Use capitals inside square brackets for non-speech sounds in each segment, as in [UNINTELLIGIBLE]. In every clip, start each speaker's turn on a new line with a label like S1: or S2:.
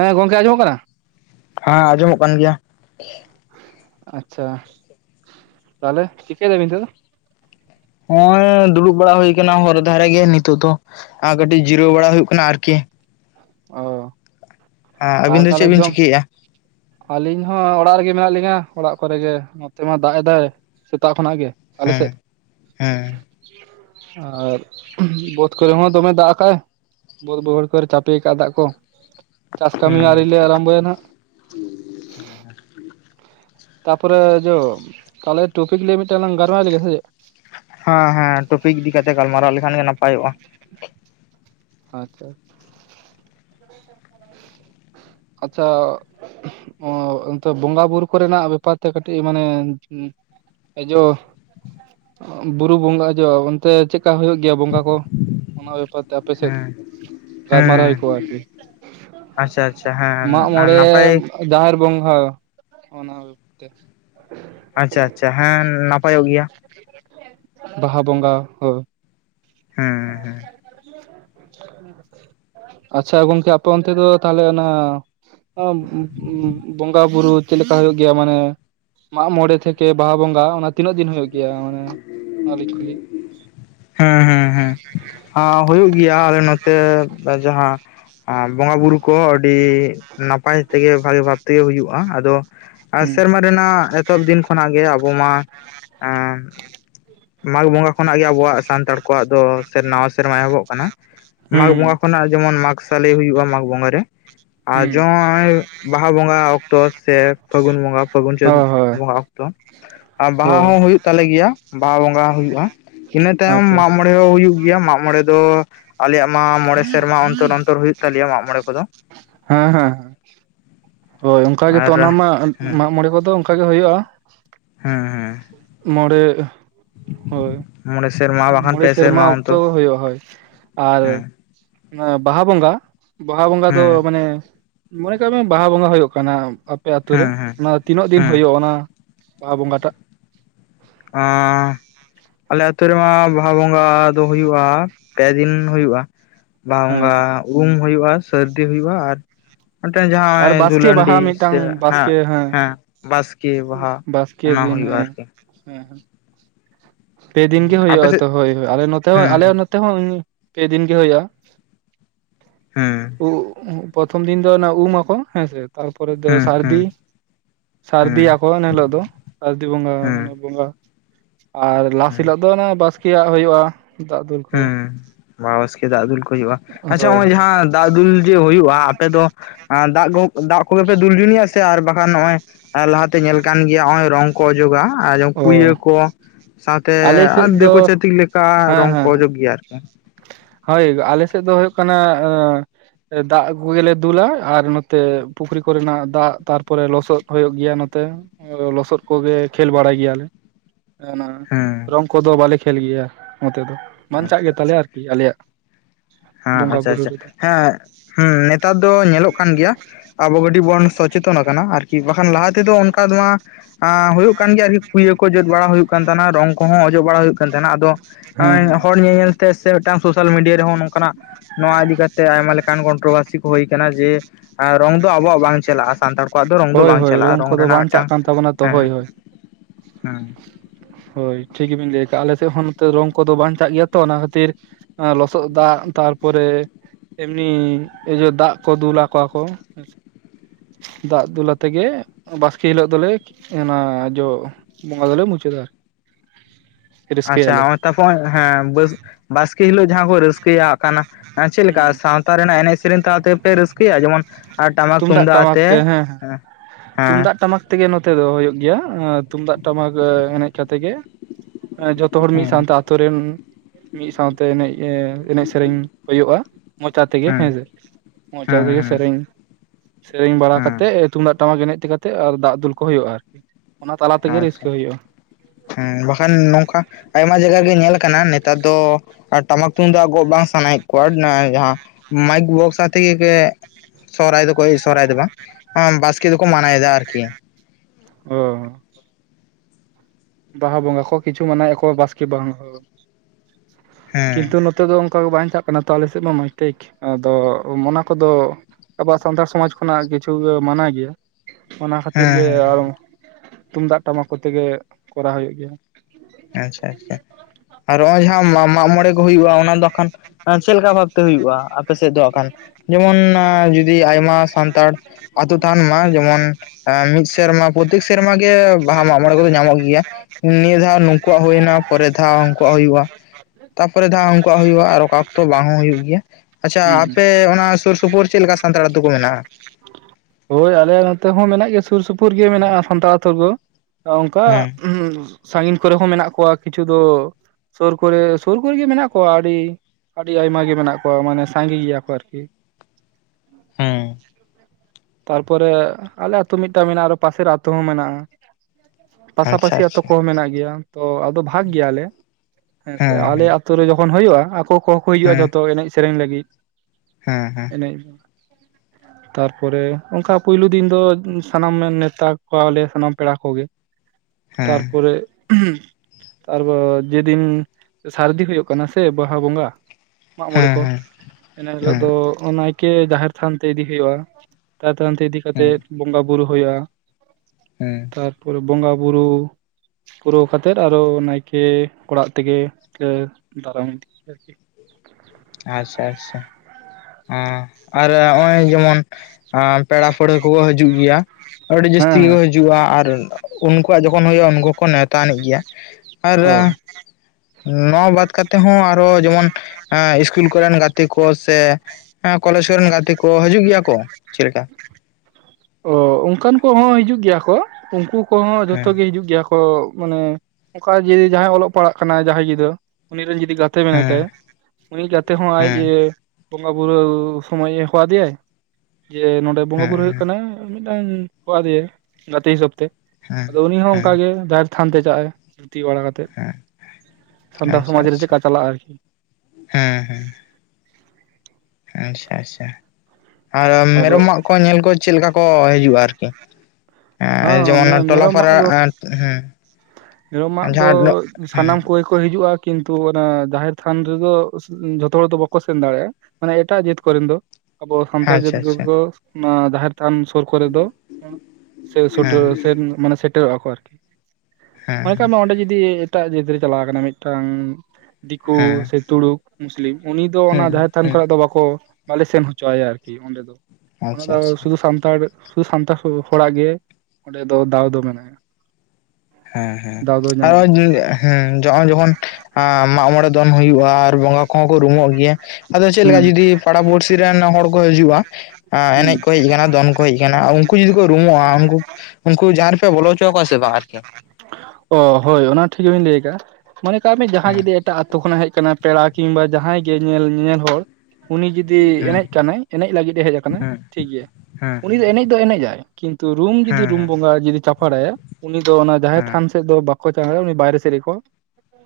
S1: ᱦᱮᱸ ᱜᱚᱝᱠᱮ ᱟᱸᱡᱚᱢᱚᱜ ᱠᱟᱱᱟ?
S2: ᱦᱮᱸ ᱟᱸᱡᱚᱢᱚᱜ ᱠᱟᱱ ᱜᱮᱭᱟ᱾
S1: ᱟᱪᱪᱷᱟ, ᱛᱟᱦᱞᱮ ᱪᱤᱠᱟᱹᱭ ᱫᱟᱵᱤᱱ ᱱᱤᱛᱚᱜ ᱫᱚ?
S2: ᱦᱚᱸᱜ-ᱚᱭ ᱫᱩᱲᱩᱵ ᱵᱟᱲᱟ ᱦᱩᱭ ᱠᱟᱱᱟ ᱦᱚᱨ ᱫᱷᱟᱨᱮ ᱜᱮ ᱱᱤᱛᱚᱜ ᱫᱚ, ᱟᱨ ᱠᱟᱹᱴᱤᱡ ᱡᱤᱨᱟᱹᱣ ᱵᱟᱲᱟ ᱦᱩᱭᱩᱜ ᱠᱟᱱᱟ ᱟᱨᱠᱤ᱾
S1: ᱚ᱾
S2: ᱟᱹᱵᱤᱱ
S1: ᱟᱨ
S2: ᱫᱚ
S1: ᱛᱟᱦᱞᱮ
S2: ᱪᱮᱫ ᱵᱤᱱ
S1: ᱡᱚᱢ
S2: ᱪᱤᱠᱟᱹᱭᱮᱫᱼᱟ
S1: ᱟᱹᱞᱤᱧ ᱦᱚᱸ ᱚᱲᱟᱜ ᱨᱮᱜᱮ ᱢᱮᱱᱟᱜ ᱞᱤᱧᱟᱹ ᱚᱲᱟᱜ ᱠᱚᱨᱮ ᱜᱮ ᱱᱚᱛᱮ ᱢᱟ ᱫᱟᱜ ᱮᱫᱟᱭ ᱥᱮᱛᱟᱜ ᱠᱷᱚᱱᱟᱜ ᱜᱮ᱾ ᱟᱞᱮ ᱥᱮᱫ᱾
S2: ᱦᱮᱸ ᱦᱮᱸ
S1: ᱟᱨ ᱵᱟᱫᱽ ᱠᱚᱨᱮ ᱦᱚᱸ ᱫᱚᱢᱮ ᱫᱟᱜ ᱠᱟᱜ-ᱟᱭ᱾ ᱵᱟᱹᱫᱽ ᱵᱟᱹᱦᱩᱟᱹᱲ ᱠᱚᱨᱮ ᱪᱟᱯᱮ ᱟᱠᱟᱜ ᱫᱟᱜ ᱠᱚ᱾ ᱪᱟᱥ ᱠᱟᱹᱢᱤ ᱟᱹᱣᱨᱤ
S2: ᱦᱮᱸ
S1: ᱞᱮ ᱟᱨᱟᱢᱵᱚᱭᱟ ᱱᱟᱦᱟᱜ᱾
S2: [UNINTELLIGIBLE]
S1: ᱛᱟᱯᱚᱨᱮ ᱡᱚ, ᱛᱟᱦᱞᱮ ᱴᱚᱯᱤᱠ ᱞᱤᱭᱮ ᱢᱤᱫᱴᱟᱝ ᱞᱟᱝ ᱜᱟᱨᱢᱟᱭ ᱞᱮᱜᱮ ᱥᱮ ᱪᱮᱫ?
S2: ᱦᱮᱸ ᱦᱮᱸ ᱴᱚᱯᱤᱠ ᱤᱫᱤ ᱠᱟᱛᱮ ᱜᱟᱞᱢᱟᱨᱟᱣ ᱞᱮᱠᱷᱟᱱ ᱜᱮ ᱱᱟᱯᱟᱭᱚᱜ-ᱟ᱾
S1: ᱟᱪᱪᱷᱟ, ᱟᱪᱪᱷᱟ ᱚ, ᱚᱱᱛᱮ ᱵᱚᱸᱜᱟ ᱵᱩᱨᱩ ᱠᱚᱨᱮᱱᱟᱜ ᱵᱮᱯᱟᱨ ᱛᱮ ᱠᱟᱹᱴᱤᱡ ᱢᱟᱱᱮ ᱟ ᱡᱚ ᱵᱩᱨᱩ ᱵᱚᱸᱜᱟ ᱦᱤᱡᱩᱜ-ᱟ, ᱚᱱᱛᱮ ᱪᱮᱜᱠᱟ ᱦᱩᱭᱩᱜ ᱜᱮᱭᱟ ᱵᱚᱸᱜᱟ ᱠᱚ ᱚᱱᱟ ᱵᱮᱯᱟᱨ ᱚᱱᱛᱮ ᱟᱯᱮ ᱥᱮᱫ
S2: ᱦᱮᱸ
S1: ᱜᱟᱞᱢᱟᱨᱟᱣ ᱦᱩᱭ
S2: ᱦᱮᱸ
S1: ᱠᱚᱜ-ᱟ ᱟᱨᱠᱤ᱾
S2: ᱟᱪᱪᱷᱟ ᱟᱪᱪᱷᱟ ᱦᱮᱸ
S1: ᱢᱟᱜ
S2: ᱟᱨ
S1: ᱢᱚᱬᱮ
S2: ᱱᱟᱯᱟᱭ
S1: ᱡᱟᱦᱮᱨ ᱵᱚᱸᱜᱟ ᱚᱱᱟ ᱚᱠᱛᱮ
S2: ᱟᱪᱪᱷᱟ ᱟᱪᱪᱷᱟ, ᱦᱮᱸ ᱱᱟᱯᱟᱭᱚᱜ ᱜᱮᱭᱟ᱾
S1: ᱵᱟᱦᱟ ᱵᱚᱸᱜᱟ ᱦᱳ
S2: ᱦᱩᱸ ᱦᱩᱸ᱾
S1: ᱟᱪᱪᱷᱟ ᱜᱚᱝᱠᱮ ᱟᱯᱮ ᱚᱱᱛᱮ ᱫᱚ ᱛᱟᱦᱞᱮ ᱚᱱᱟ ᱵᱚᱸᱜᱟ ᱵᱩᱨᱩ ᱪᱮᱫ ᱞᱮᱠᱟ ᱦᱩᱭᱩᱜ ᱜᱮᱭᱟ ᱢᱟᱱᱮ? ᱢᱟᱜ ᱢᱚᱬᱮ ᱛᱷᱮᱠᱮ ᱵᱟᱦᱟ ᱵᱚᱸᱜᱟ ᱚᱱᱟ ᱛᱤᱱᱟᱹᱜ ᱫᱤᱱ ᱦᱩᱭᱩᱜ ᱜᱮᱭᱟ ᱢᱟᱱᱮ ᱚᱱᱟᱞᱤᱧ ᱠᱷᱩᱞᱤ?
S2: ᱦᱩᱸ, ᱟᱸᱻ ᱦᱩᱭᱩᱜ ᱜᱮᱭᱟ ᱟᱞᱮ ᱱᱚᱛᱮ ᱡᱟᱦᱟᱸ ᱵᱚᱸᱜᱟ ᱵᱩᱨᱩ ᱠᱚ ᱟᱹᱰᱤ ᱱᱟᱯᱟᱭ ᱛᱮᱜᱮ ᱵᱷᱟᱜᱮ ᱵᱷᱟᱵᱽ ᱛᱮᱜᱮ ᱦᱩᱭᱩᱜ-ᱟ ᱟᱫᱚ᱾ ᱟᱨ
S1: ᱦᱩᱸ
S2: ᱥᱮᱨᱢᱟ ᱨᱮᱱᱟᱜ ᱮᱛᱚᱦᱚᱵ ᱫᱤᱱ ᱠᱷᱚᱱᱟᱜ ᱜᱮ ᱟᱵᱚ ᱢᱟ ᱢᱟᱜᱽ ᱵᱚᱸᱜᱟ ᱠᱷᱚᱱᱟᱜ ᱜᱮ ᱟᱵᱚᱣᱟᱜ ᱥᱟᱱᱛᱟᱲ ᱠᱚᱣᱟᱜ ᱫᱚ ᱥᱮᱨ ᱱᱟᱣᱟ ᱥᱮᱨᱢᱟ ᱮᱦᱚᱵᱚᱜ ᱠᱟᱱᱟ᱾ ᱢᱟᱜᱽ
S1: ᱦᱩᱸ
S2: ᱵᱚᱸᱜᱟ ᱠᱷᱚᱱᱟᱜ ᱡᱮᱢᱚᱱ ᱢᱟᱜᱽ ᱥᱟᱞᱮ ᱦᱩᱭᱩᱜ-ᱟ ᱢᱟᱜᱽ ᱵᱚᱸᱜᱟᱟᱨᱮ᱾ ᱟᱨ
S1: ᱦᱩᱸ
S2: ᱡᱮᱻ ᱦᱚᱸᱜ-ᱚᱭ ᱵᱟᱦᱟ ᱵᱚᱸᱜᱟ ᱚᱠᱛᱚ ᱥᱮ ᱯᱷᱟᱹᱜᱩᱱ ᱵᱚᱸᱜᱟ, ᱯᱷᱟᱹᱜᱩᱱ ᱪᱟᱹᱛ
S1: ᱦᱳᱭ ᱦᱳᱭ
S2: ᱵᱚᱸᱜᱟ ᱚᱠᱛᱚ᱾ ᱟᱨ ᱵᱟᱦᱟ
S1: ᱦᱳᱭ
S2: ᱦᱚᱸ ᱦᱩᱭᱩᱜ ᱛᱟᱞᱮ ᱜᱮᱭᱟ ᱵᱟᱦᱟ ᱵᱚᱸᱜᱟ ᱦᱩᱭᱩᱜ-ᱟ, ᱤᱱᱟᱹ ᱛᱟᱭᱚᱢ
S1: ᱟᱪᱪᱷᱟ
S2: ᱢᱟᱜ ᱢᱚᱬᱮ ᱦᱩᱭᱩᱜ ᱜᱮᱭᱟ, ᱢᱟᱜ ᱢᱚᱬᱮ ᱫᱚ ᱟᱞᱮᱭᱟᱜ ᱢᱟ ᱢᱚᱬᱮ ᱥᱮᱨᱢᱟ ᱚᱱᱛᱚᱨ ᱚᱱᱛᱚᱨ ᱦᱩᱭᱩᱜ ᱛᱟᱞᱮᱭᱟ ᱢᱟᱜ ᱢᱚᱬᱮ ᱠᱚᱫᱚ᱾
S1: ᱦᱮᱸ ᱦᱮᱸ᱾ ᱦᱳᱭ, ᱚᱱᱠᱟ ᱜᱮᱛᱚ
S2: ᱟᱨ
S1: ᱚᱱᱟ ᱢᱟ
S2: ᱦᱮᱸ
S1: ᱢᱟᱜᱽᱢᱚᱬᱮ ᱠᱚᱫᱚ ᱚᱱᱠᱟ ᱜᱮ ᱦᱳᱭᱳᱜ-ᱟ᱾
S2: ᱦᱮᱸ ᱦᱮᱸ
S1: ᱢᱚᱬᱮ, ᱦᱳᱭ᱾
S2: ᱢᱚᱬᱮ ᱥᱮᱨᱢᱟ᱾ ᱵᱟᱠᱷᱟᱱ
S1: ᱢᱚᱬᱮ
S2: ᱯᱮ
S1: ᱥᱮᱨᱢᱟ ᱚᱠᱛᱚ
S2: ᱚᱱᱛᱚᱨ
S1: ᱦᱳᱭᱳᱜ-ᱟ, ᱦᱳᱭ ᱟᱨ
S2: ᱦᱮᱸ
S1: ᱚᱱᱟ ᱵᱟᱦᱟ ᱵᱚᱸᱜᱟ, ᱵᱟᱦᱟ ᱵᱚᱸᱜᱟ ᱫᱚ
S2: ᱦᱮᱸ
S1: ᱢᱟᱱᱮ ᱢᱚᱱᱮ ᱠᱟᱜ ᱢᱮ ᱵᱟᱦᱟ ᱵᱚᱸᱜᱟ ᱦᱳᱭᱳᱜ ᱠᱟᱱᱟ ᱟᱯᱮ ᱟᱛᱳ ᱨᱮ,
S2: ᱦᱮᱸ ᱦᱮᱸ
S1: ᱚᱱᱟ ᱫᱚ‍ ᱛᱤᱱᱳᱜ ᱫᱤᱱ
S2: ᱦᱮᱸ
S1: ᱦᱳᱭᱳᱜ-ᱟ, ᱚᱱᱟ ᱵᱟᱦᱟ ᱵᱚᱸᱜᱟ ᱴᱟᱜ᱾
S2: ᱚᱻ᱾ ᱟᱞᱮ ᱟᱛᱳ ᱨᱮᱢᱟ ᱵᱟᱦᱟ ᱵᱚᱸᱜᱟ ᱫᱚ ᱦᱩᱭᱩᱜ-ᱟ, ᱯᱮ ᱫᱤᱱ ᱦᱩᱭᱩᱜ-ᱟ᱾ ᱵᱟᱦᱟ ᱵᱚᱸᱜᱟ
S1: ᱦᱮᱸ
S2: ᱩᱢ ᱦᱩᱭᱩᱜ-ᱟ, ᱥᱟᱹᱨᱫᱤ ᱦᱩᱭᱩᱜ-ᱟ ᱟᱨ ᱢᱤᱫᱴᱮᱱ
S1: ᱟᱨ
S2: ᱡᱟᱦᱟᱸᱭ
S1: ᱵᱟᱥᱠᱮ ᱵᱟᱦᱟ
S2: ᱫᱩᱞᱟᱹᱱᱰᱤ
S1: ᱢᱤᱫᱴᱟᱝ
S2: ᱥᱮ ᱦᱮᱸ
S1: ᱵᱟᱥᱠᱮ
S2: ᱦᱮᱸ ᱵᱟᱥᱠᱮ ᱵᱟᱦᱟ᱾
S1: ᱵᱟᱥᱠᱮ
S2: ᱚᱱᱟ
S1: ᱫᱤᱱ
S2: ᱦᱩᱭᱩᱜ-ᱟ
S1: ᱦᱮᱸ
S2: ᱟᱨᱠᱤ᱾
S1: ᱦᱮᱸ, ᱯᱮ ᱫᱤᱱ ᱜᱮ
S2: ᱟᱯᱮ
S1: ᱦᱳᱭᱳᱜ-ᱟ
S2: ᱥᱮᱫ
S1: ᱛᱚ ᱦᱳᱭ ᱟᱞᱮ ᱱᱚᱛᱮ ᱦᱚᱸ
S2: ᱦᱩᱸ
S1: ᱟᱞᱮ ᱛᱮ ᱦᱚᱸ ᱯᱮ ᱫᱤᱱ ᱜᱮ ᱦᱳᱭᱳᱜ-ᱟ᱾
S2: ᱦᱩᱸ
S1: ᱯᱨᱚᱛᱷᱚᱢ ᱫᱤᱱ ᱫᱚ ᱚᱱᱟ ᱩᱢᱟᱠᱚ ᱦᱮᱸ ᱥᱮ ᱛᱟᱨᱯᱚᱨ ᱫᱚ
S2: ᱦᱩᱸ ᱦᱩᱸ ᱦᱩᱸ
S1: ᱥᱟᱨᱫᱤ᱾
S2: ᱦᱩᱸ
S1: ᱥᱟᱹᱨᱫᱤᱭᱟᱠᱚ ᱮᱱ ᱦᱤᱞᱳᱜ ᱫᱚ ᱥᱟᱹᱨᱫᱤ ᱵᱚᱸᱜᱟ
S2: ᱦᱩᱸ
S1: ᱢᱟᱱᱮ ᱵᱚᱸᱜᱟ᱾ ᱟᱨ ᱞᱟᱥ
S2: ᱦᱩᱸ
S1: ᱦᱤᱞᱳᱜ ᱫᱚ ᱚᱱᱮ ᱵᱟᱥᱠᱮᱭᱟᱜ ᱦᱳᱭᱳᱜ-ᱟ ᱫᱟᱜ ᱫᱩᱞ ᱠᱚ᱾
S2: ᱵᱟᱦᱟ ᱵᱟᱥᱠᱮ ᱫᱟᱜ ᱫᱩᱞ ᱠᱚ ᱦᱩᱭᱩᱜ-ᱟ, ᱟᱪᱪᱷᱟ
S1: ᱦᱳᱭ
S2: ᱦᱚᱜ-ᱚᱭ
S1: ᱦᱳᱭ
S2: ᱡᱟᱦᱟᱸ ᱫᱟᱜ ᱫᱩᱞ ᱡᱮ ᱦᱩᱭᱩᱜ-ᱟ, ᱟᱯᱮ ᱫᱚ ᱫᱟᱜ ᱠᱚ ᱫᱟᱜ ᱠᱚᱜᱮᱯᱮ ᱫᱩᱞ ᱡᱩᱱᱤᱡ-ᱟ ᱥᱮ ᱟᱨᱠᱷᱟᱱ ᱱᱚᱜ-ᱚᱭ ᱞᱟᱦᱟᱛᱮ ᱧᱮᱞ ᱠᱟᱱ ᱜᱮᱭᱟ ᱱᱚᱜ-ᱚᱭ ᱨᱚᱝ ᱠᱚ ᱚᱡᱚᱜᱟ ᱟᱨ ᱡᱮᱢᱚᱱ
S1: ᱚ
S2: ᱠᱩᱭᱟᱹ ᱠᱚ᱾ ᱥᱟᱶᱛᱮ
S1: ᱟᱞᱮ
S2: ᱟᱨ
S1: ᱥᱮᱫ
S2: ᱫᱮᱠᱳ
S1: ᱫᱚ
S2: ᱪᱷᱟᱛᱤᱠ ᱞᱮᱠᱟ
S1: ᱦᱮᱸ
S2: ᱨᱚᱝ
S1: ᱦᱮᱸ
S2: ᱠᱚ ᱚᱡᱚᱜ ᱜᱮᱭᱟ ᱟᱨᱠᱤ᱾
S1: ᱦᱳᱭ ᱟᱞᱮ ᱥᱮᱫ ᱫᱚ ᱦᱳᱭᱳᱜ ᱠᱟᱱᱟ᱾ ᱫᱟᱜ ᱠᱚᱜᱮᱞᱮ ᱫᱩᱞᱟ ᱟᱨ ᱱᱚᱛᱮ ᱯᱩᱠᱷᱨᱤ ᱠᱚᱨᱮᱱᱟᱜ ᱫᱟᱜ ᱛᱟᱨᱯᱚᱨᱮ ᱞᱚᱥᱚᱫ ᱦᱳᱭᱳᱜ ᱜᱮᱭᱟ ᱱᱚᱛᱮ᱾ ᱟᱨ ᱞᱚᱥᱚᱫ ᱠᱚᱜᱮ ᱠᱷᱮᱞ ᱵᱟᱲᱟᱭ ᱜᱮᱭᱟᱞᱮ᱾ ᱟᱱᱟ
S2: ᱦᱮᱸ
S1: ᱨᱚᱝ ᱠᱚᱫᱚ ᱵᱟᱞᱮ ᱠᱷᱮᱞ ᱜᱮᱭᱟ ᱱᱚᱛᱮ ᱫᱚ ᱵᱟᱧᱪᱟᱜ ᱜᱮᱛᱟᱞᱮᱭᱟ ᱟᱨᱠᱤ ᱟᱞᱮᱭᱟᱜ᱾
S2: ᱦᱟ
S1: ᱵᱚᱸᱜᱟ
S2: ᱟᱪᱪᱷᱟ
S1: ᱵᱩᱨᱩ
S2: ᱟᱪᱪᱷᱟ
S1: ᱨᱮᱫᱚ
S2: ᱦᱮᱸ ᱦᱩ ᱱᱮᱛᱟᱨ ᱫᱚ ᱧᱮᱞᱚᱜ ᱠᱟᱱ ᱜᱮᱭᱟ᱾ ᱟᱵᱚ ᱠᱟᱹᱴᱤᱡ ᱵᱚᱱ ᱥᱚᱪᱮᱛᱚᱱ ᱟᱠᱟᱱᱟ ᱟᱨᱠᱤ ᱵᱟᱠᱷᱟᱱ ᱞᱟᱦᱟ ᱛᱮᱫᱚ ᱚᱱᱠᱟ ᱫᱚᱢᱟ᱾ ᱦᱟ ᱦᱳᱭᱳᱜ ᱠᱟᱱ ᱜᱮᱭᱟ ᱟᱨᱠᱤ ᱠᱩᱭᱟᱹ ᱠᱚ ᱡᱚᱫ ᱵᱟᱲᱟ ᱦᱩᱭᱩᱜ ᱠᱟᱱ ᱛᱟᱦᱮᱱᱟ, ᱨᱚᱝ ᱨᱚᱝ ᱠᱚᱦᱚᱸ ᱚᱡᱚᱜ ᱵᱟᱲᱟ ᱦᱩᱭᱩᱜ ᱠᱟᱱ ᱛᱟᱦᱮᱱᱟ, ᱟᱫᱚ
S1: ᱦᱮᱸ
S2: ᱦᱳᱭ
S1: ᱦᱮᱸ
S2: ᱦᱚᱲ ᱧᱮᱧᱮᱞ ᱛᱮ ᱥᱮ ᱢᱤᱫᱴᱟᱝ ᱥᱳᱥᱟᱞ ᱢᱤᱰᱤᱭᱟ ᱨᱮᱦᱚᱸ ᱱᱚᱝ ᱱᱚᱣᱟ ᱤᱫᱤ ᱠᱟᱛᱮᱜ ᱟᱭᱢᱟ ᱞᱮᱠᱟᱱ ᱠᱚᱱᱴᱨᱵᱷᱟᱨᱥᱤ ᱠᱚ ᱦᱩᱭ ᱠᱟᱱᱟ ᱡᱮ᱾ ᱟᱨ ᱨᱚᱝ ᱫᱚ ᱟᱵᱚᱣᱟᱜ ᱵᱟᱝ ᱪᱟᱞᱟᱜ-ᱟ᱾ ᱥᱟᱱᱛᱟᱲ ᱠᱚᱣᱟᱜ ᱫᱚ ᱨᱚᱝ ᱫᱚ
S1: ᱦᱳᱭ
S2: ᱵᱟᱝ
S1: ᱦᱳᱭ
S2: ᱪᱟᱞᱟᱜ-ᱟ, ᱨᱚᱝ
S1: ᱠᱚᱫᱚ
S2: ᱨᱮᱱᱟᱜ
S1: ᱵᱟᱧᱪᱟᱜ
S2: ᱢᱤᱫᱴᱟᱝ
S1: ᱠᱟᱱ ᱛᱟᱵᱚᱱᱟ ᱛᱚ
S2: ᱦᱮᱸ
S1: ᱦᱳᱭ ᱦᱳᱭ᱾
S2: ᱦᱮᱸ
S1: ᱦᱳᱭ ᱴᱷᱤᱠ ᱜᱮᱵᱤᱱ ᱞᱟᱹᱭ ᱟᱠᱟᱜ, ᱟᱞᱮ ᱥᱮᱫ ᱦᱚᱸ ᱱᱚᱛ ᱨᱚᱝ ᱠᱚᱫᱚ ᱵᱟᱝ ᱪᱟᱜ ᱜᱮᱭᱟ ᱛᱚ ᱚᱱᱟ ᱠᱷᱟᱹᱛᱤᱨ ᱞᱚᱥᱚᱫ ᱫᱟᱜ ᱛᱟᱨᱯᱚᱨᱮ ᱮᱢᱱᱤ ᱮᱡᱳ ᱫᱟᱜ ᱠᱚ ᱫᱩᱞᱟ ᱠᱚᱣᱟ ᱠᱚ᱾ ᱫᱟᱜ ᱫᱩᱞ ᱟᱛᱮᱜᱮ ᱵᱟᱥᱠᱮ ᱦᱤᱞᱳᱜ ᱫᱚᱞᱮ ᱮᱱᱟ ᱟᱡᱚ ᱵᱚᱸᱜᱟ ᱫᱚ ᱞᱮ ᱢᱩᱪᱟᱹᱫᱟ ᱟᱨ
S2: ᱟᱪᱪᱷᱟ ᱦᱚᱜ-ᱚᱭ ᱛᱟᱯᱚᱨ ᱦᱮᱸ ᱵᱟᱹᱥ ᱵᱟᱥᱠᱮ ᱦᱤᱞᱳᱜ ᱡᱟᱦᱟᱸ ᱵᱚ ᱨᱟᱹᱥᱠᱟᱹᱭᱟᱜ ᱠᱟᱱᱟ ᱪᱮᱫᱞᱮᱠᱟ
S1: ᱦᱩᱸ
S2: ᱥᱟᱶᱛᱟ ᱨᱮᱱᱟᱜ ᱮᱱᱮᱡ ᱥᱮᱨᱮᱧ ᱛᱟᱞᱟᱛᱮᱯᱮ ᱨᱟᱹᱥᱠᱟᱹᱭᱟ ᱡᱮᱢᱚᱱ ᱟᱨ ᱴᱟᱢᱟᱠ ᱛᱩᱢᱫᱟᱜ
S1: ᱴᱟᱢᱟᱠ
S2: ᱟᱛᱮ᱾
S1: ᱛᱮ
S2: ᱮ
S1: ᱦᱮᱸ ᱦᱮᱸ
S2: ᱦᱮᱸ᱾
S1: ᱛᱩᱢᱫᱟᱜ ᱴᱟᱢᱟᱠ ᱛᱮᱜᱮ ᱱᱚᱛᱮ ᱫᱚ ᱦᱩᱭᱩᱜ ᱜᱮᱭᱟ, ᱛᱩᱢᱫᱟᱜ ᱴᱟᱢᱟᱠ ᱮᱱᱮᱡ ᱠᱟᱛᱮ ᱜᱮ᱾ ᱡᱚᱛᱚ ᱦᱚᱲ ᱢᱤᱫ
S2: ᱦᱮᱸ
S1: ᱥᱟᱶᱛᱮ ᱟᱛᱳ ᱨᱮᱱ ᱢᱤᱫ ᱥᱟᱶᱛᱮ ᱮᱱᱮᱡ ᱮ ᱮᱱᱮᱡ ᱥᱮᱨᱮᱧ ᱦᱩᱭᱩᱜ-ᱟ, ᱢᱚᱪᱟ ᱛᱮᱜᱮ
S2: ᱦᱮᱸ
S1: ᱦᱮᱸᱥᱮ ᱢᱚᱪᱟ
S2: ᱦᱮᱸ
S1: ᱛᱮᱜᱮ
S2: ᱦᱮᱸ
S1: ᱥᱮᱨᱮᱧ᱾ ᱥᱮᱨᱮᱧ ᱵᱟᱲᱟ
S2: ᱦᱮᱸ
S1: ᱠᱟᱛᱮᱜ ᱛᱩᱢᱫᱟᱜ ᱴᱟᱢᱟᱠ ᱮᱱᱮᱡ ᱠᱟᱛᱮᱫ ᱫᱟᱜ ᱫᱩᱞ ᱠᱚ ᱦᱩᱭᱩᱜ-ᱟ, ᱟᱨ ᱚᱱᱟ ᱛᱟᱞᱟ ᱛᱮᱜᱮ ᱨᱟᱹᱥᱠᱟᱹ
S2: ᱟᱪᱪᱷᱟ
S1: ᱦᱩᱭᱩᱜᱼᱟ᱾
S2: ᱦᱮᱸ ᱵᱟᱠᱷᱟᱱ ᱱᱚᱝᱠᱟ ᱟᱭᱢᱟ ᱡᱟᱭᱜᱟ ᱜᱮ ᱧᱮᱞ ᱠᱟᱱᱟ ᱱᱮᱛᱟᱨ ᱫᱚ ᱟᱨ ᱴᱟᱢᱟᱠ ᱛᱩᱢᱫᱟᱜ ᱜᱚᱜ ᱵᱟᱝ ᱥᱟᱱᱟᱭᱮᱫ ᱠᱚᱣᱟ ᱚᱱᱟ ᱡᱟᱦᱟᱸ ᱢᱟᱭᱤᱠ ᱵᱚᱠᱥᱟ ᱛᱮᱜᱮ ᱜᱮ ᱥᱚᱦᱚᱨᱟᱭ ᱫᱚ ᱠᱚ ᱥᱚᱦᱚᱨᱟᱭ ᱫᱚ ᱵᱟᱝ ᱵᱟᱥᱠᱤ ᱫᱚᱠᱚ ᱢᱟᱱᱟᱭᱮᱫᱟ ᱟᱨᱠᱤ᱾
S1: ᱦᱚ ᱵᱟᱦᱟ ᱵᱚᱸᱜᱟ ᱠᱚ ᱠᱤᱪᱷᱩ ᱢᱟᱱᱟᱣ ᱮᱟᱠᱚ ᱵᱟᱥᱠᱤ ᱵᱟᱝ [UNINTELLIGIBLE] ᱠᱤᱱᱛᱩ
S2: ᱦᱮᱸ
S1: ᱱᱚᱛᱮ ᱫᱚ ᱚᱠᱟ ᱠᱚ ᱵᱟᱧ ᱛᱟᱦᱮᱸ ᱠᱟᱱᱟ ᱛᱚ ᱟᱞᱮ ᱥᱮᱫ ᱢᱟ ᱢᱟᱹᱭ ᱴᱷᱤᱠ ᱟᱫᱚ ᱚᱱᱟ ᱠᱚᱫᱚ ᱟᱵᱚᱣᱟᱜ ᱥᱟᱱᱛᱟᱲ ᱥᱚᱢᱟᱡᱽ ᱠᱷᱚᱱᱟᱜ ᱠᱤᱪᱷᱩ ᱜᱤ ᱢᱟᱱᱟ ᱜᱮᱭᱟ᱾ ᱚᱱᱟ ᱠᱷᱟᱹᱛᱤᱨ
S2: ᱦᱮᱸ
S1: ᱜᱮ
S2: ᱦᱮᱸ
S1: ᱟᱨ ᱛᱩᱢᱫᱟᱜ ᱴᱟᱢᱟᱠ ᱠᱚᱛᱮᱜᱮ, ᱠᱚᱨᱟᱣ ᱦᱩᱭᱩᱜ ᱜᱮᱭᱟ᱾
S2: ᱟᱪᱪᱷᱟ ᱟᱪᱪᱷᱟ, ᱟᱨ ᱱᱚᱜ-ᱚᱭ ᱡᱟᱦᱟᱸ ᱢᱟᱜ ᱢᱚᱬᱮ ᱠᱚ ᱦᱩᱭᱩᱜᱼᱟ ᱚᱱᱟ ᱫᱚ ᱪᱮᱫ ᱞᱮᱠᱟ ᱵᱷᱟᱵᱛᱮ ᱦᱩᱭᱩᱜᱼᱟ ᱟᱯᱮ ᱥᱮᱫ ᱫᱚ ᱠᱷᱟᱱ? ᱡᱮᱢᱚᱱ ᱡᱚᱫᱤ ᱟᱭᱢᱟ ᱥᱟᱱᱛᱟᱲ ᱟᱛᱳ ᱛᱷᱟᱱ ᱢᱟ ᱡᱮᱢᱚᱱ ᱢᱤᱫ ᱥᱮᱨᱢᱟ ᱯᱨᱚᱛᱮᱠ ᱥᱮᱨᱢᱟ ᱜᱮ ᱵᱟᱦᱟ ᱢᱟᱜ ᱢᱚᱬᱮ ᱠᱚᱫᱚ ᱧᱟᱢᱚᱜ ᱜᱮᱭᱟ ᱱᱤᱭᱟᱹ ᱫᱷᱟᱣ ᱱᱚ ᱠᱩ ᱣᱟᱜ ᱦᱩᱭᱱᱟ ᱯᱚᱨᱮ ᱫᱷᱟᱣ ᱦᱟᱹᱝᱠᱩᱣᱟᱜ ᱦᱩᱭᱩᱜᱼᱟ᱾ ᱛᱟᱯᱚᱨᱮ ᱫᱚ ᱷᱟᱜ ᱦᱟᱹᱝᱠᱩᱣᱟᱜ ᱦᱩᱭᱩᱜᱼᱟ ᱟᱨ ᱚᱠᱟ ᱚᱠᱛᱚ ᱵᱟᱝ ᱦᱚᱸ ᱦᱩᱭᱩᱜ ᱜᱮᱭᱟ᱾ ᱟᱪᱪᱷᱟ
S1: ᱦᱩᱸ ᱦᱩᱸ
S2: ᱟᱯᱮ ᱚᱱᱟ ᱥᱩᱨ ᱥᱩᱯᱩᱨ ᱪᱮᱫ ᱞᱮᱠᱟ ᱥᱟᱱᱛᱟᱲ ᱟᱹᱛᱩ ᱠᱚ ᱢᱮᱱᱟᱜᱼᱟ?
S1: ᱦᱳᱭ ᱟᱞᱮ ᱱᱚᱛᱮ ᱦᱚᱸ ᱢᱮᱱᱟᱜ ᱜᱮᱭᱟ ᱥᱩᱨ ᱥᱩᱯᱩᱨ ᱜᱮ ᱢᱮᱱᱟᱜᱼᱟ ᱥᱟᱱᱛᱟᱲ ᱟᱛᱳ ᱫᱚ᱾ ᱚᱱᱠᱟ
S2: ᱦᱮᱸ
S1: ᱥᱟᱺᱜᱤᱧ ᱠᱚᱨᱮ ᱦᱚᱸ ᱢᱮᱱᱟᱜ ᱠᱚᱣᱟ ᱠᱤᱪᱷᱩ ᱫᱚ, ᱥᱩᱨ ᱠᱚᱨᱮ ᱥᱩᱨ ᱠᱚᱨᱮ ᱜᱮ ᱢᱮᱱᱟᱜ ᱠᱚᱣᱟ ᱟᱹᱰᱤ ᱟᱹᱰᱤ ᱟᱭᱢᱟ ᱜᱮ ᱢᱮᱱᱟᱜ ᱠᱚᱣᱟ ᱢᱟᱱᱮ ᱥᱟᱺᱜᱮ ᱜᱤᱭᱟᱠᱚ ᱟᱨᱠᱤ᱾
S2: ᱦᱮᱸ
S1: ᱛᱟᱨᱯᱚᱨᱮ ᱟᱞᱮ ᱟᱛᱳ ᱢᱤᱫᱴᱟᱝ ᱢᱮᱱᱟᱜᱼᱟ ᱟᱨᱚ ᱯᱟᱥᱮᱨᱮ ᱟᱛᱳ ᱦᱚᱸ ᱢᱮᱱᱟᱜᱼᱟ᱾
S2: ᱟᱪᱪᱷᱟ
S1: ᱯᱟᱥᱟᱯᱟᱥᱤ ᱟᱛᱳ
S2: ᱟᱪᱪᱷᱟ
S1: ᱠᱚᱦᱚᱸ ᱢᱮᱱᱟᱜ ᱜᱮᱭᱟ ᱛᱚ ᱟᱫᱚ ᱵᱷᱟᱜ ᱜᱮᱭᱟᱞᱮ᱾ ᱦᱮᱸᱥᱮ
S2: ᱦᱮᱸ
S1: ᱟᱞᱮ
S2: ᱦᱮᱸ
S1: ᱟᱛᱳ ᱨᱮ ᱡᱚᱠᱷᱚᱱ ᱦᱩᱭᱩᱜᱼᱟ ᱟᱠᱚ ᱠᱚᱦᱚᱸ ᱠᱚ ᱦᱤᱡᱩᱜᱼᱟ
S2: ᱦᱮᱸ
S1: ᱡᱷᱚᱛᱚ ᱮᱱᱮᱡ ᱥᱮᱨᱮᱧ ᱞᱟᱹᱜᱤᱫ᱾
S2: ᱦᱮᱸ ᱦᱮᱸ
S1: [UNINTELLIGIBLE] ᱛᱟᱨᱯᱚᱨᱮ ᱚᱱᱠᱟ ᱯᱩᱭᱞᱩ ᱫᱤᱱ ᱫᱚ ᱥᱟᱱᱟᱢ ᱱᱮᱣᱛᱟ ᱠᱚᱣᱟᱞᱮ ᱥᱟᱱᱟᱢ ᱯᱮᱲᱟ ᱠᱚᱜᱮ᱾
S2: ᱦᱮᱸ
S1: ᱛᱟᱨᱯᱚᱨᱮ ᱛᱟᱨᱯᱚᱨ ᱡᱮᱫᱤᱱ ᱥᱟᱹᱨᱫᱤ ᱦᱩᱭᱩᱜ ᱠᱟᱱᱟ ᱥᱮ ᱵᱟᱦᱟ ᱵᱚᱸᱜᱟ, ᱢᱟᱜᱢᱚᱬᱮ ᱠᱚ᱾
S2: ᱦᱮᱸ
S1: ᱤᱱᱟᱹ ᱦᱤᱞᱳᱜ
S2: ᱦᱮᱸ
S1: ᱫᱚ ᱱᱟᱭᱠᱮ ᱡᱟᱦᱮᱨ ᱛᱷᱟᱱ ᱛᱮ ᱤᱫᱤ ᱦᱩᱭᱩᱜᱼᱟ᱾ ᱡᱟᱦᱮᱨ ᱛᱷᱟᱱ ᱛᱮ ᱤᱫᱤ
S2: ᱦᱮᱸ
S1: ᱠᱟᱛᱮᱜ, ᱵᱚᱸᱜᱟ ᱵᱩᱨᱩ ᱦᱩᱭᱩᱜᱼᱟ᱾
S2: ᱦᱮᱸ
S1: ᱛᱟᱨᱯᱚᱨᱮ ᱵᱚᱸᱜᱟ ᱵᱩᱨᱩ ᱯᱩᱨᱟᱹᱣ ᱠᱟᱛᱮᱫ ᱟᱨᱚ ᱱᱟᱭᱠᱮ ᱚᱲᱟᱜ ᱛᱮᱜᱮ [UNINTELLIGIBLE] ᱫᱟᱨᱟᱢ ᱤᱫᱤ ᱟᱨᱠᱤ᱾
S2: ᱟᱪᱪᱷᱟ ᱟᱪᱪᱷᱟ ᱟᱨ ᱱᱚᱜ-ᱚᱭ ᱡᱮᱢᱚᱱ ᱯᱮᱲᱟ ᱯᱟᱹᱲᱦᱟᱹ ᱠᱚᱠᱚ ᱦᱤᱡᱩᱜ ᱜᱮᱭᱟ᱾ ᱟᱹᱰᱤ
S1: ᱦᱮᱸ
S2: ᱡᱟᱹᱟᱥᱛᱤ ᱜᱮᱠᱚ
S1: ᱦᱮᱸ
S2: ᱦᱤᱡᱩᱜᱼᱟ ᱟᱨ ᱩᱱᱠᱩᱣᱟᱜ ᱡᱚᱠᱷᱚᱱ ᱦᱳᱭᱳᱜᱼᱟ ᱩᱱᱠᱩ ᱠᱚ ᱱᱮᱣ ᱛᱟᱱᱤᱡ ᱜᱮᱭᱟ ᱟᱨ
S1: ᱦᱳᱭ
S2: ᱱᱚᱣᱟ ᱵᱟᱫ ᱠᱟᱛᱮᱜ ᱦᱚᱸ ᱟᱨᱦᱚ ᱡᱮᱢᱚᱱ ᱤᱥᱠᱩᱞ ᱠᱚᱨᱮᱱ ᱜᱟᱛᱮ ᱠᱚ ᱥᱮ ᱠᱚᱞᱮᱡ ᱠᱟᱨᱮᱱ ᱜᱟᱛᱮ ᱠᱚ ᱦᱤᱡᱩᱜ ᱜᱮᱭᱟ ᱠᱚ, ᱪᱮᱫ ᱞᱮᱠᱟ?
S1: ᱚ ᱚᱱᱠᱟᱱ ᱠᱚᱦᱚᱸ ᱦᱤᱡᱩᱜ ᱜᱮᱭᱟ ᱠᱚ ᱩᱱᱠᱩ ᱠᱚᱦᱚᱸ ᱡᱷᱚᱛᱚ
S2: ᱦᱮᱸ
S1: ᱜᱮ ᱦᱤᱡᱩᱜ ᱜᱮᱭᱟ ᱠᱚ᱾ ᱠᱚ ᱢᱟᱱᱮ ᱚᱱᱠᱟ ᱡᱮ ᱡᱟᱦᱟᱭ ᱚᱞᱚᱜ ᱯᱟᱲᱦᱟᱜ ᱠᱟᱱᱟᱭ ᱡᱟᱦᱟᱸᱭ ᱜᱤᱫᱽᱟᱹ ᱩᱱᱤ ᱨᱮᱱ ᱡᱩᱫᱤ ᱜᱟᱛ -ᱛᱮ ᱢᱮᱱᱟᱭ ᱛᱟᱭᱟ
S2: ᱦᱮᱸ
S1: ᱩᱱᱤ ᱜᱟᱛᱮ ᱦᱚᱸ ᱟᱡ ᱮ
S2: ᱦᱮᱸ
S1: ᱵᱚᱸᱜᱟ ᱵᱩᱨᱩ ᱥᱚᱢᱚᱭᱮ ᱦᱚᱦᱚᱣᱟ ᱫᱮᱭᱟᱭ ᱡᱮ ᱱᱚᱰᱮ ᱵᱚᱸᱜᱟ ᱵᱩᱨᱩᱳ
S2: ᱦᱮᱸ
S1: ᱦᱩᱭᱩᱜ ᱠᱟᱱᱟ ᱢᱤᱫᱴᱟᱝ ᱦᱚᱦᱚ ᱟᱫᱤᱭᱮ ᱜᱟᱛᱮ ᱦᱤᱥᱟᱹᱵ ᱛᱮ᱾
S2: ᱦᱮᱸ
S1: ᱟᱫᱚ ᱩᱱᱤ ᱦᱚᱸ
S2: ᱦᱮᱸ
S1: ᱚᱱᱠᱟᱜᱮ ᱡᱟᱥᱴ ᱦᱟᱱᱛᱮ ᱪᱟᱜᱼᱟᱭ ᱛᱷᱩᱛᱤ ᱵᱟᱲᱟ ᱠᱟᱛᱮ᱾
S2: ᱦᱮᱸ ᱟᱪᱪᱷᱟ ᱟᱪᱪᱷᱟ
S1: ᱪᱮᱫᱠᱟ ᱪᱟᱞᱟᱜᱼᱟ ᱟᱨᱠᱤ
S2: ᱦᱮᱸ ᱦᱮᱸ᱾ ᱟᱪᱪᱷᱟ ᱟᱪᱪᱷᱟ [UNINTELLIGIBLE]
S1: ᱟᱫᱚ
S2: ᱢᱮᱨᱚᱢ ᱢᱟᱜ ᱠᱚ ᱧᱮᱞ ᱠᱚᱼᱼ ᱪᱮᱫ ᱞᱮᱠᱟ ᱠᱚ ᱦᱤᱡᱩᱜ-ᱟ ᱟᱨᱠᱤ
S1: ᱦᱮᱸ
S2: ᱡᱮᱢᱚᱱ ᱴᱚᱞᱟ ᱯᱟᱨᱟ
S1: ᱫᱚ
S2: ᱦᱮᱼᱼ
S1: ᱢᱮᱨᱚᱢ ᱢᱟᱜ ᱫᱚ
S2: ᱦᱮᱸ
S1: ᱥᱟᱱᱟᱢ ᱠᱚᱜᱮ ᱠᱚ ᱦᱤᱡᱩᱜᱼᱟ᱾ ᱠᱤᱱᱛᱩ ᱚᱱᱟ ᱡᱟᱦᱮᱨ ᱛᱷᱟᱱ ᱨᱮᱫᱚ ᱡᱷᱚᱛᱚ ᱦᱚᱲ ᱫᱚ ᱵᱟᱠᱚ ᱥᱮᱱ ᱫᱟᱲᱮᱭᱟᱜᱼᱟ ᱢᱟᱱᱮ ᱮᱴᱟᱜ ᱡᱟᱹᱛ ᱠᱚᱨᱮᱱ ᱫᱚ ᱾ ᱟᱵᱚ ᱥᱟᱱᱛᱟᱲ ᱡᱟᱹᱛ
S2: ᱟᱪᱪᱷᱟ ᱟᱪᱪᱷᱟ
S1: [UNINTELLIGIBLE] ᱚᱱᱟ ᱡᱟᱦᱮᱨ ᱛᱷᱟᱸᱱ ᱥᱩᱨ ᱠᱚᱨᱮ ᱫᱚ ᱥᱮ [UNINTELLIGIBLE]
S2: ᱦᱮᱸ
S1: ᱥᱮ ᱢᱟᱱᱮ ᱥᱮᱴᱮᱨᱚᱜ ᱟᱠᱚ ᱟᱨᱠᱤ᱾ ᱢᱚᱱᱮ
S2: ᱦᱮᱸ
S1: ᱠᱟᱜ ᱢᱮ ᱚᱸᱰᱮ ᱡᱩᱫᱤ ᱮᱴᱟᱜ ᱡᱟᱹᱛ ᱨᱮ ᱪᱟᱞᱟᱣ ᱟᱠᱟᱱᱟᱭ ᱢᱤᱫᱴᱟᱝ ᱫᱤᱠᱩ
S2: ᱦᱮᱸ
S1: ᱥᱮ ᱛᱩᱲᱩᱠ᱾ ᱢᱩᱥᱞᱤᱢ ᱩᱱᱤ ᱫᱚ ᱚᱱᱟ ᱡᱟᱦᱮᱨ
S2: ᱦᱮᱸ
S1: ᱛᱷᱟᱸᱱ
S2: ᱦᱮᱸ
S1: ᱠᱚᱣᱟᱜ ᱫᱚ ᱵᱟᱠᱚ ᱵᱟᱞᱮ ᱥᱮᱱ ᱦᱚᱪᱚ ᱟᱭᱟ ᱟᱨᱠᱤ ᱚᱸᱰᱮ ᱫᱚ᱾ ᱚᱱᱟ
S2: ᱟᱪᱪᱷᱟ
S1: ᱫᱚ
S2: ᱟᱪᱪᱷᱟ
S1: ᱥᱩᱫᱷᱩ ᱥᱟᱱᱛᱟᱲ ᱥᱩᱫᱩ ᱥᱟᱱᱛᱟᱲ ᱦᱚᱲᱟᱜ ᱜᱮ ᱚᱸᱰᱮ ᱫᱚ ᱫᱟᱣ ᱫᱚ ᱢᱮᱱᱟᱜ-ᱟ᱾
S2: ᱦᱮᱸ
S1: ᱧᱟᱢᱟ
S2: ᱦᱮᱸ ᱟᱨ [UNINTELLIGIBLE] ᱡᱚᱠᱷᱚᱱ ᱢᱟᱜ ᱢᱚᱲᱮ ᱫᱚᱱ ᱦᱩᱭᱩᱜᱼᱟ ᱟᱨ ᱵᱚᱸᱜᱟ ᱠᱚᱼᱼ ᱠᱚᱦᱚᱸ ᱠᱚ ᱨᱩᱢᱩᱜ ᱜᱮᱭᱟ ᱟᱫᱚ ᱪᱮᱫ
S1: ᱦᱩᱸ
S2: ᱞᱮᱠᱟ ᱡᱚᱫᱤ ᱯᱟᱲᱟ ᱯᱩᱲᱥᱤ ᱨᱮᱱ ᱦᱚᱲ ᱠᱚ ᱦᱤᱡᱩᱜᱼᱟ᱾
S1: ᱦᱩᱸ
S2: ᱮᱱᱮᱡᱽ ᱠᱚ ᱦᱮᱡᱽ ᱟᱠᱟᱱᱟ ᱫᱚᱱ ᱠᱚ ᱦᱮᱡᱽ ᱟᱠᱟᱱᱟ ᱩᱱᱠᱩ ᱡᱩᱫᱤ ᱠᱚ ᱨᱩᱢᱩᱜᱼᱟ ᱩᱱᱠᱩ ᱩᱱᱠᱩ ᱡᱟᱦᱮᱨ ᱨᱮᱯᱮ ᱵᱚᱞᱚ ᱦᱚᱪᱚ ᱟᱠᱚᱣᱟ ᱥᱮ ᱵᱟᱝ? ᱟᱨᱠᱤ
S1: ᱚ ᱦᱳᱭ ᱚᱱᱟ ᱴᱷᱤᱠ ᱜᱮᱵᱮᱱ ᱞᱟᱹᱭ ᱫᱟ ᱢᱚᱱᱮ ᱠᱟᱜ ᱢᱮ ᱡᱟᱦᱟᱸᱭ
S2: ᱦᱮᱸ
S1: ᱡᱩᱫᱤ ᱮᱴᱟᱜ ᱟᱛᱳ ᱠᱷᱚᱱᱟᱜ-ᱮ ᱦᱮᱡ ᱠᱟᱱᱟ᱾ ᱛᱚ ᱟᱨ ᱠᱤᱝᱵᱟ ᱡᱟᱦᱟᱸᱭ ᱜᱮ ᱧᱮᱞ ᱧᱮᱧᱮᱞ ᱦᱚᱲ ᱩᱱᱤ ᱡᱩᱫᱤ ᱡᱩᱫᱤ
S2: ᱦᱮᱸ
S1: ᱮᱸᱱᱮᱡᱽ ᱠᱟᱱᱟᱭ ᱮᱸᱱᱮᱡᱽ ᱞᱟᱹᱜᱤᱫ ᱮ ᱦᱮᱡ ᱟᱠᱟᱱᱟ
S2: ᱦᱮᱸ
S1: ᱴᱷᱤᱠ ᱜᱮᱭᱟ
S2: ᱦᱮᱸ ᱦᱮᱸ
S1: ᱩᱱᱤ ᱫᱚ ᱮᱸᱱᱮᱡᱽ ᱫᱚᱭ ᱮᱸᱱᱮᱡᱟᱭ᱾ ᱠᱤᱱᱛᱩ ᱨᱩᱢ ᱡᱩᱫᱤ ᱨᱩᱢ
S2: ᱦᱮᱸ
S1: ᱵᱚᱸᱜᱟ ᱡᱩᱫᱤ ᱪᱟᱯᱟᱲᱟᱭᱟ ᱩᱱᱤ ᱫᱚ ᱚᱱᱟᱼᱼ
S2: ᱦᱮᱸ
S1: ᱛᱷᱟᱱ ᱥᱮᱫ ᱫᱚ ᱵᱟᱠᱚ ᱪᱟᱞᱟᱣ ᱩᱱᱤ ᱫᱚ ᱵᱟᱭᱨᱮ ᱥᱮᱫ ᱨᱮᱠᱚᱼᱼ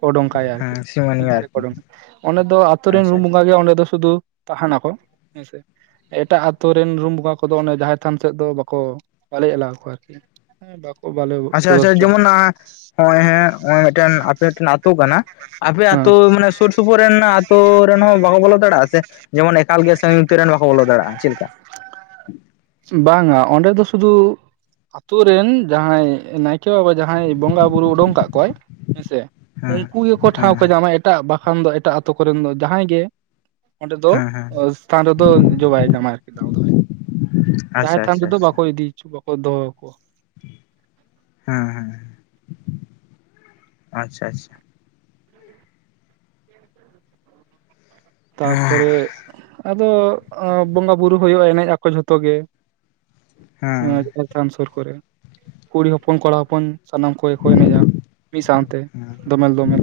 S1: ᱚᱰᱚᱝ ᱠᱟᱭᱟ ᱟᱨᱠᱤ
S2: ᱦᱮᱸ
S1: ᱢᱤᱫ
S2: ᱥᱤᱢᱟᱹᱱᱤᱭᱟᱹ
S1: ᱫᱷᱟᱨᱮ ᱠᱚ
S2: ᱟᱨᱠᱤ
S1: ᱚᱰᱚᱝ ᱚᱸᱰᱮ ᱫᱚ ᱟᱛᱩ ᱨᱮᱱ
S2: ᱟᱪᱪᱷᱟ
S1: ᱨᱩᱢ
S2: ᱟᱪᱪᱷᱟ
S1: ᱵᱚᱸᱜᱟ ᱜᱮ ᱚᱸᱰᱮ ᱫᱚ ᱥᱩᱫᱩᱼᱼ ᱛᱟᱸᱦᱮᱱᱟᱠᱚ ᱦᱮᱸᱥᱮ᱾ ᱮᱴᱟᱜ ᱟᱛᱳ ᱨᱮᱱ ᱨᱩᱢ ᱵᱚᱸᱜᱟ ᱠᱚᱫᱚ ᱚᱱᱟ ᱡᱟᱦᱮᱨ ᱛᱷᱟᱱ ᱥᱮᱫ ᱫᱚ ᱵᱟᱠᱚ ᱵᱟᱞᱮ ᱮᱞᱟᱣ ᱟᱠᱚᱣᱟ ᱟᱨᱠᱤ᱾ ᱦᱮᱸ ᱵᱟᱠᱚ ᱵᱟᱞᱮ [UNINTELLIGIBLE] ᱟ᱾
S2: ᱦᱮᱸ ᱦᱮᱸ ᱱᱚᱜ-ᱚᱭ ᱢᱤᱫᱴᱮᱱ ᱟᱯᱮ ᱢᱤᱫᱴᱮᱱ ᱟᱛᱳ ᱠᱟᱱᱟ᱾ ᱟᱯᱮ
S1: ᱦᱮᱸ
S2: ᱟᱹᱛᱩ ᱢᱟᱱᱮ ᱥᱩᱨ ᱥᱩᱯᱩᱨ ᱨᱮᱱ ᱟᱹᱛᱩ ᱨᱮᱱ ᱦᱚᱸ ᱵᱟᱠᱚ ᱵᱚᱞᱚ ᱫᱟᱲᱮᱭᱟᱜᱼᱟ ᱥᱮ? ᱡᱮᱢᱚᱱ ᱮᱠᱟᱞ ᱜᱮ ᱥᱟᱹᱜᱤᱧ ᱩᱛᱟᱹᱨ ᱨᱮᱱ ᱵᱟᱠᱚ ᱵᱚᱞᱚ ᱫᱟᱲᱮᱭᱟᱜᱼᱟ᱾ ᱪᱮᱫ ᱞᱮᱠᱟ?
S1: ᱵᱟᱝᱟ ᱚᱸᱰᱮ ᱫᱚ ᱥᱩᱫᱩ ᱟᱛᱳ ᱨᱮᱱ ᱡᱟᱦᱟᱸᱭ ᱱᱟᱭᱠᱮ ᱵᱟᱵᱟᱼᱼ ᱡᱟᱦᱟᱸᱭ ᱵᱚᱸᱜᱟ ᱵᱩᱨᱩ ᱚᱰᱚᱝ ᱠᱟᱜ ᱠᱚᱣᱟᱭ ᱦᱮᱸ ᱥᱮ
S2: ᱦᱮᱸ
S1: ᱩᱱᱠᱩ ᱜᱮᱠᱚ
S2: ᱦᱮᱸ
S1: ᱴᱷᱟᱶ ᱠᱚ
S2: ᱦᱮᱸ
S1: ᱧᱟᱢᱟ ᱮᱼᱼ ᱮᱴᱟᱜ ᱵᱟᱠᱷᱟᱱ ᱫᱚ ᱮᱴᱟᱜ ᱟᱛᱳ ᱠᱚᱨᱮᱱ ᱫᱚ ᱡᱟᱦᱟᱸᱭ ᱜᱮᱼᱼ ᱚᱸᱰᱮ ᱫᱚ
S2: ᱦᱮᱸ ᱦᱮᱸ
S1: ᱥᱛᱷᱟᱱ ᱨᱮᱫᱚ ᱤᱭᱟᱹ ᱵᱟᱭ ᱧᱟᱢᱟ ᱟᱨᱠᱤ ᱫᱟᱣ ᱫᱚ ᱵᱟᱭᱼᱼ ᱡᱟᱦᱮᱨ
S2: ᱟᱪᱪᱷᱟ
S1: ᱛᱷᱟᱱ
S2: ᱟᱪᱪᱷᱟ
S1: ᱡᱩᱫᱤ ᱵᱟᱠᱚ ᱤᱫᱤ ᱦᱚᱪᱚ ᱵᱟᱠᱚ ᱫᱚᱦᱚ ᱠᱚᱣᱟ᱾
S2: ᱦᱩᱸ ᱦᱩᱸ ᱟᱪᱪᱷᱟ ᱟᱪᱪᱷᱟ᱾ ᱦᱮᱸ
S1: ᱛᱟᱯᱚᱨᱮ ᱟᱫᱚ ᱵᱚᱸᱜᱟ ᱵᱩᱨᱩ ᱦᱩᱭᱩᱜᱼᱟ ᱮᱱᱮᱡ ᱟᱠᱚ ᱡᱷᱚᱛᱚ ᱜᱮ᱾ ᱦᱮᱸ ᱡᱟᱦᱮᱨ ᱛᱷᱟᱱ ᱥᱩᱨ ᱠᱚᱨᱮ ᱠᱩᱲᱤ ᱦᱚᱯᱚᱱ ᱠᱚᱲᱟ ᱦᱚᱯᱚᱱ᱾ ᱥᱟᱱᱟᱢ ᱠᱚᱜᱮ ᱠᱚ ᱮᱱᱮᱡᱼᱟ ᱢᱤᱫ ᱥᱟᱶᱛᱮ ᱫᱚᱢᱮᱞ ᱫᱚᱢᱮᱞ᱾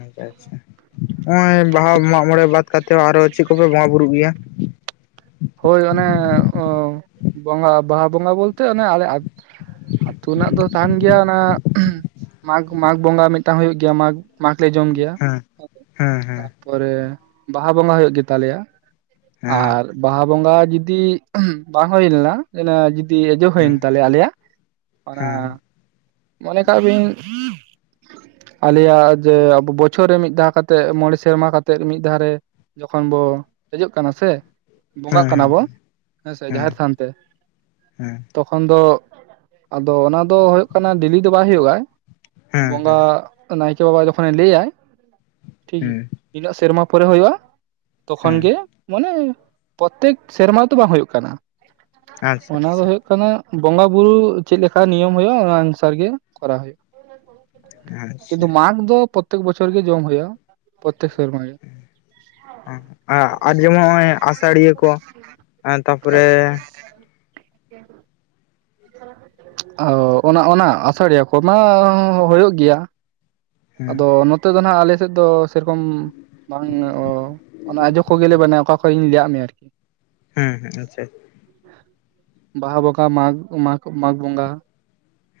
S2: ᱟᱪᱪᱷᱟ ᱟᱪᱪᱷᱟ᱾ ᱱᱚᱜ-ᱚᱭ ᱵᱟᱦᱟ ᱢᱟᱜ ᱢᱚᱬᱮ ᱵᱟᱫ ᱠᱟᱛᱮᱫ ᱟᱨᱚ ᱪᱮᱫ ᱠᱚᱯᱮ ᱵᱚᱸᱜᱟ ᱵᱩᱨᱩᱜ ᱜᱮᱭᱟ?
S1: ᱦᱳᱭ ᱚᱱᱮ ᱚ ᱵᱚᱸᱜᱟ ᱵᱟᱦᱟ ᱵᱚᱸᱜᱟ ᱵᱚᱞᱛᱮ ᱚᱱᱮ ᱟᱞᱮ ᱟᱛᱼᱼ ᱟᱹᱛᱩ ᱨᱮᱱᱟᱜ ᱫᱚ ᱛᱟᱸᱦᱮᱱ ᱜᱮᱭᱟ ᱚᱱᱟ ᱢᱟᱜᱽ ᱢᱟᱜᱽ ᱵᱚᱸᱜᱟ ᱢᱤᱫᱴᱟᱝ ᱦᱩᱭᱩᱜ ᱜᱮᱭᱟ ᱢᱟᱜᱽ᱾ ᱢᱟᱜᱽ ᱞᱮ ᱡᱚᱢ ᱜᱮᱭᱟ ᱦᱮᱸ ᱛᱟᱯᱚᱨᱮ ᱵᱟᱦᱟ ᱵᱚᱸᱜᱟ ᱦᱩᱭᱩᱜ ᱜᱮ ᱛᱟᱞᱮᱭᱟ᱾
S2: ᱦᱮᱸ
S1: ᱟᱨ ᱵᱟᱦᱟ ᱵᱚᱸᱜᱟ ᱡᱩᱫᱤ ᱵᱟᱝ ᱦᱩᱭ ᱞᱮᱱᱟ [UNINTELLIGIBLE]
S2: ᱦᱮᱸ
S1: ᱦᱩᱭᱮᱱ ᱛᱟᱞᱮᱭᱟ ᱟᱞᱮᱭᱟᱜ
S2: ᱦᱮᱸ
S1: ᱚᱱᱟ ᱢᱚᱱᱮ ᱠᱟᱜ ᱵᱤᱱ ᱟᱞᱮᱭᱟᱜ ᱡᱮ ᱟᱵᱚ ᱵᱪᱷᱚᱨ ᱨᱮ ᱢᱤᱫ ᱫᱷᱟᱣ ᱠᱟᱛᱮᱫ ᱢᱚᱬᱮ ᱥᱮᱨᱢᱟ ᱠᱟᱛᱮ ᱢᱤᱫ ᱫᱷᱟᱣ ᱨᱮ᱾ ᱡᱚᱠᱷᱚᱱ ᱵᱚ ᱠᱷᱚᱡᱚᱜ ᱠᱟᱱᱟ ᱥᱮᱼᱼ ᱵᱚᱸᱜᱟᱜ ᱠᱟᱱᱟ
S2: ᱦᱮᱸ
S1: ᱵᱚ
S2: ᱦᱮᱸ
S1: ᱦᱮᱸᱥᱮ
S2: ᱦᱮᱸ
S1: ᱡᱟᱦᱮᱨ ᱛᱷᱟᱱ ᱛᱮ᱾
S2: ᱦᱮᱸ
S1: ᱛᱚᱠᱷᱚᱱ ᱫᱚ ᱾ ᱟᱫᱚ ᱚᱱᱟ ᱫᱚ ᱦᱳᱭᱳᱜ ᱠᱟᱱᱟ ᱰᱮᱞᱤ ᱫᱚ ᱵᱟᱭ ᱦᱳᱭᱳᱜᱼᱟ
S2: ᱦᱮᱸ
S1: ᱵᱚᱸᱜᱟ
S2: ᱦᱮᱸ
S1: ᱱᱟᱭᱠᱮ ᱵᱟᱵᱟ ᱡᱚᱠᱷᱚᱱᱮ ᱞᱮᱟᱭ ᱴᱷᱤᱠᱜᱤ
S2: ᱦᱮᱸ
S1: ᱱᱤᱱᱟᱹᱜ ᱥᱮᱨᱢᱟ ᱯᱚᱨᱮ ᱦᱳᱭᱳᱜᱼᱟ᱾ ᱛᱚᱠᱷᱚᱱ
S2: ᱦᱮᱸ
S1: ᱜᱮ ᱢᱟᱱᱮ ᱯᱚᱨᱛᱮᱠ ᱥᱮᱨᱢᱟ ᱫᱚ ᱵᱟᱝ ᱦᱩᱭᱩᱜ ᱠᱟᱱᱟ᱾
S2: ᱟᱪᱪᱷᱟ
S1: ᱚᱱᱟ ᱫᱚ
S2: ᱟᱪᱪᱷᱟ
S1: ᱦᱩᱭᱩᱜ ᱠᱟᱱᱟ ᱵᱚᱸᱜᱟ ᱵᱩᱨᱩ ᱪᱮᱜ ᱞᱮᱠᱟ ᱱᱤᱭᱚᱢ ᱦᱳᱭᱳᱜᱼᱟ, ᱚᱱᱟ ᱟᱱᱥᱟᱨᱜᱮ ᱠᱚᱨᱟᱣ ᱦᱳᱭᱳᱜ᱾ [INAUDIBLE]
S2: ᱟᱪᱪᱷᱟ
S1: ᱠᱤᱸᱱᱛᱩ ᱢᱟᱜᱽ ᱫᱚ ᱯᱚᱨᱛᱮᱠ ᱵᱚᱪᱷᱚᱨ ᱜᱮ ᱡᱚᱢ ᱦᱳᱭᱟ ᱯᱚᱨᱛᱮᱠ ᱥᱮᱨᱢᱟ ᱜᱮ᱾ [INAUDIBLE]
S2: [INAUDIBLE] ᱟ ᱟᱰ ᱡᱮᱢᱚᱱ ᱚᱜᱼᱚᱭ ᱟᱥᱟᱲᱤᱭᱟᱹ ᱠᱚ ᱮᱱ ᱛᱟᱯᱚᱨᱮ
S1: [INAUDIBLE] ᱚᱱᱟ ᱚᱱᱟ ᱟᱥᱟᱲᱤᱭᱟᱹ ᱠᱚᱢᱟ ᱦᱳᱭᱳᱜ ᱜᱮᱭᱟ ᱾
S2: ᱦᱮᱸ
S1: ᱟᱫᱚ ᱱᱚᱛᱮ ᱫᱚ ᱱᱟᱦᱟᱸᱜ ᱟᱞᱮ ᱥᱮᱫ ᱫᱚ ᱥᱮᱨᱚᱠᱚᱢ ᱵᱟᱝ ᱚᱱᱟ ᱟᱡᱚᱜ ᱠᱚᱜᱮᱞᱮ ᱵᱮᱱᱟ ᱚᱠᱟ ᱠᱚᱹᱧ ᱞᱟᱹᱭᱟᱜ ᱢᱮᱭᱟ ᱟᱨᱠᱤ ᱾
S2: ᱦᱩᱸ ᱦᱩᱸ [UNINTELLIGIBLE]
S1: [INAUDIBLE] ᱵᱟᱦᱟ ᱵᱚᱸᱜᱟ ᱢᱟᱜᱽ ᱢᱟᱜᱽ ᱢᱟᱜᱽ ᱵᱚᱸᱜᱟ ᱾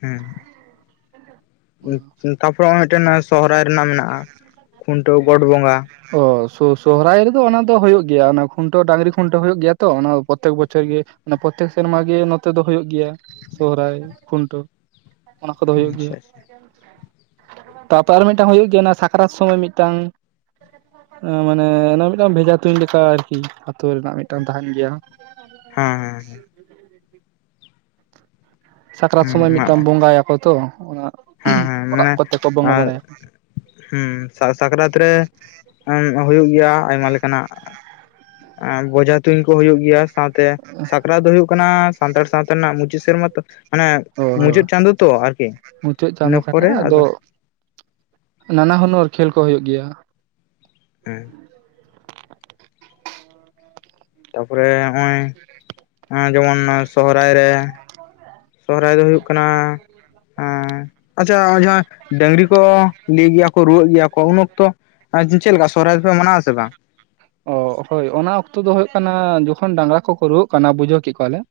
S2: ᱦᱩᱸ,
S1: ᱚᱱᱟ
S2: [INAUDIBLE] ᱛᱟᱯᱚᱨᱮ ᱚᱱᱮ ᱢᱤᱫᱴᱮᱱ ᱥᱚᱦᱚᱨᱟᱭ ᱨᱮᱱᱟᱜ ᱢᱮᱱᱟᱜᱼᱟ ᱠᱷᱩᱱᱴᱟᱹᱣ ᱜᱚᱸᱰ ᱵᱚᱸᱜᱟ ᱾
S1: ᱚ ᱥᱩ ᱥᱚᱦᱨᱟᱭ ᱨᱮᱫᱚ ᱚᱱᱟ ᱫᱚ ᱦᱳᱭᱳᱜ ᱜᱮᱭᱟ ᱚᱱᱟ ᱠᱷᱩᱱᱴᱟᱹᱣ ᱰᱟᱝᱨᱤ ᱠᱷᱩᱱᱴᱟᱹᱣ ᱦᱚᱭᱚᱜ ᱜᱮᱭᱟ ᱛᱚ ᱚᱱᱟ ᱯᱨᱚᱛᱮᱠ ᱵᱚᱪᱷᱚᱨ ᱜᱮ ᱾ ᱚᱱᱮ ᱯᱨᱚᱛᱮᱠ ᱥᱮᱨᱢᱟ‌ ᱜᱮ ᱱᱚᱛᱮ ᱫᱚ ᱾ ᱦᱩᱭᱩᱜ ᱜᱮᱭᱟ ᱥᱚᱦᱚᱨᱟᱭ ᱠᱷᱩᱱᱴᱟᱹᱣ ᱚᱱᱟ ᱠᱚᱫᱚ ᱦᱩᱭᱩᱜ ᱜᱮᱭᱟ
S2: ᱟᱪᱪᱷᱟ
S1: ᱾
S2: ᱟᱪᱪᱷᱟ
S1: ᱛᱟᱯᱚᱨᱮ ᱟᱨ ᱢᱤᱫᱴᱟᱝ ᱦᱩᱭᱩᱜ ᱜᱮᱭᱟ ᱚᱱᱟ ᱥᱟᱠᱨᱟᱛ ᱥᱚᱢᱚᱭ ᱢᱤᱫᱴᱟᱝ ᱾ [INAUDIBLE] ᱢᱟᱱᱮ ᱚᱱᱟ ᱢᱤᱫᱴᱟᱱ ᱵᱷᱮᱡᱟ ᱛᱩᱧ ᱞᱮᱠᱟ ᱟᱨᱠᱤ ᱟᱛᱳ‌ ᱨᱮᱱᱟᱜ ᱢᱤᱫᱴᱟᱱ ᱛᱟᱦᱮᱱ ᱜᱮᱭᱟ ᱾
S2: ᱦᱮᱸ ᱦᱮᱸ ᱦᱮᱸ ᱾
S1: ᱥᱟᱠᱨᱟᱛ
S2: ᱦᱮᱸ
S1: ᱥᱚᱢᱚᱭ
S2: ᱦᱮᱸ
S1: ᱢᱤᱫᱴᱟᱝ ᱵᱚᱸᱜᱟᱭᱟᱠᱚ ᱛᱚ ᱚᱱᱟ
S2: ᱦᱮᱸ ᱦᱮᱸ
S1: [UNINTELLIGIBLE] ᱚᱲᱟᱜ
S2: ᱢᱟᱱᱮ
S1: ᱠᱚᱛᱮ ᱠᱚ ᱵᱚᱸᱜᱟ ᱵᱟᱲᱟᱭᱟ ᱾
S2: ᱦᱮᱸ ᱥᱟᱠᱨᱟᱛ ᱨᱮ ᱦᱩᱭᱩᱜ
S1: [UNINTELLIGIBLE]
S2: ᱮᱸ ᱵᱚᱡᱷᱟ ᱛᱩᱧ ᱠᱚ ᱦᱩᱭᱩᱜ ᱜᱮᱭᱟ ᱾ ᱥᱟᱶᱛᱮ ᱥᱟᱠᱨᱟᱛ ᱫᱚ ᱦᱩᱭᱩᱜ ᱠᱟᱱᱟ ᱥᱟᱱᱛᱟᱲ ᱥᱟᱶᱛᱟ ᱨᱮᱱᱟᱜ ᱢᱩᱪᱟᱹᱫ ᱥᱮᱨᱢᱟ ᱛᱚ ᱾ ᱢᱟᱱᱮ ᱢᱩᱪᱟᱹᱫ ᱪᱟᱸᱫᱳ ᱛᱚ ᱟᱨᱠᱤ ᱾
S1: ᱪᱟᱹᱜ ᱪᱟᱸᱫᱚ ᱠᱟᱛᱷᱟ ᱟᱫᱚ ᱱᱟᱱᱟ ᱦᱩᱱᱟᱹᱨ ᱠᱷᱮᱞ ᱠᱚ ᱦᱩᱭᱩᱜ ᱜᱮᱭᱟ ᱾
S2: [INAUDIBLE] ᱛᱟᱯᱚᱨᱮ ᱚᱜᱼᱚᱭ ᱡᱮᱢᱚᱱ ᱥᱚᱦᱨᱟᱭ ᱨᱮ ᱥᱚᱦᱚᱨᱟᱭ ᱫᱚ ᱦᱩᱭᱩᱜ ᱠᱟᱱᱟ᱾ ᱦᱮᱸ ᱟᱪᱪᱷᱟ [UNINTELLIGIBLE] ᱰᱟᱹᱝᱨᱤ ᱠᱚ ᱞᱤᱭ ᱜᱮᱭᱟ ᱠᱚ ᱨᱩᱣᱟᱹᱜ ᱜᱮᱭᱟ ᱠᱚ ᱩᱱ ᱚᱠᱛᱚ [UNINTELLIGIBLE] ᱪᱮᱜ ᱞᱮᱠᱟ ᱥᱚᱨᱦᱟᱭ ᱫᱚᱯᱮ ᱢᱟᱱᱟᱣ ᱟᱥᱮ ᱵᱟᱝ?
S1: ᱚ ᱦᱳᱭ ᱚᱱᱟ ᱚᱠᱛᱚ ᱫᱚ ᱦᱩᱭᱩᱜ ᱠᱟᱱᱟ ᱡᱚᱠᱷᱚᱱ ᱰᱟᱝᱨᱟ ᱠᱚᱠᱚ ᱨᱩᱣᱟᱹᱜ ᱠᱟᱱᱟ ᱵᱩᱡᱷᱟᱹ ᱠᱤᱜ ᱠᱚᱣᱟᱞᱮ ᱾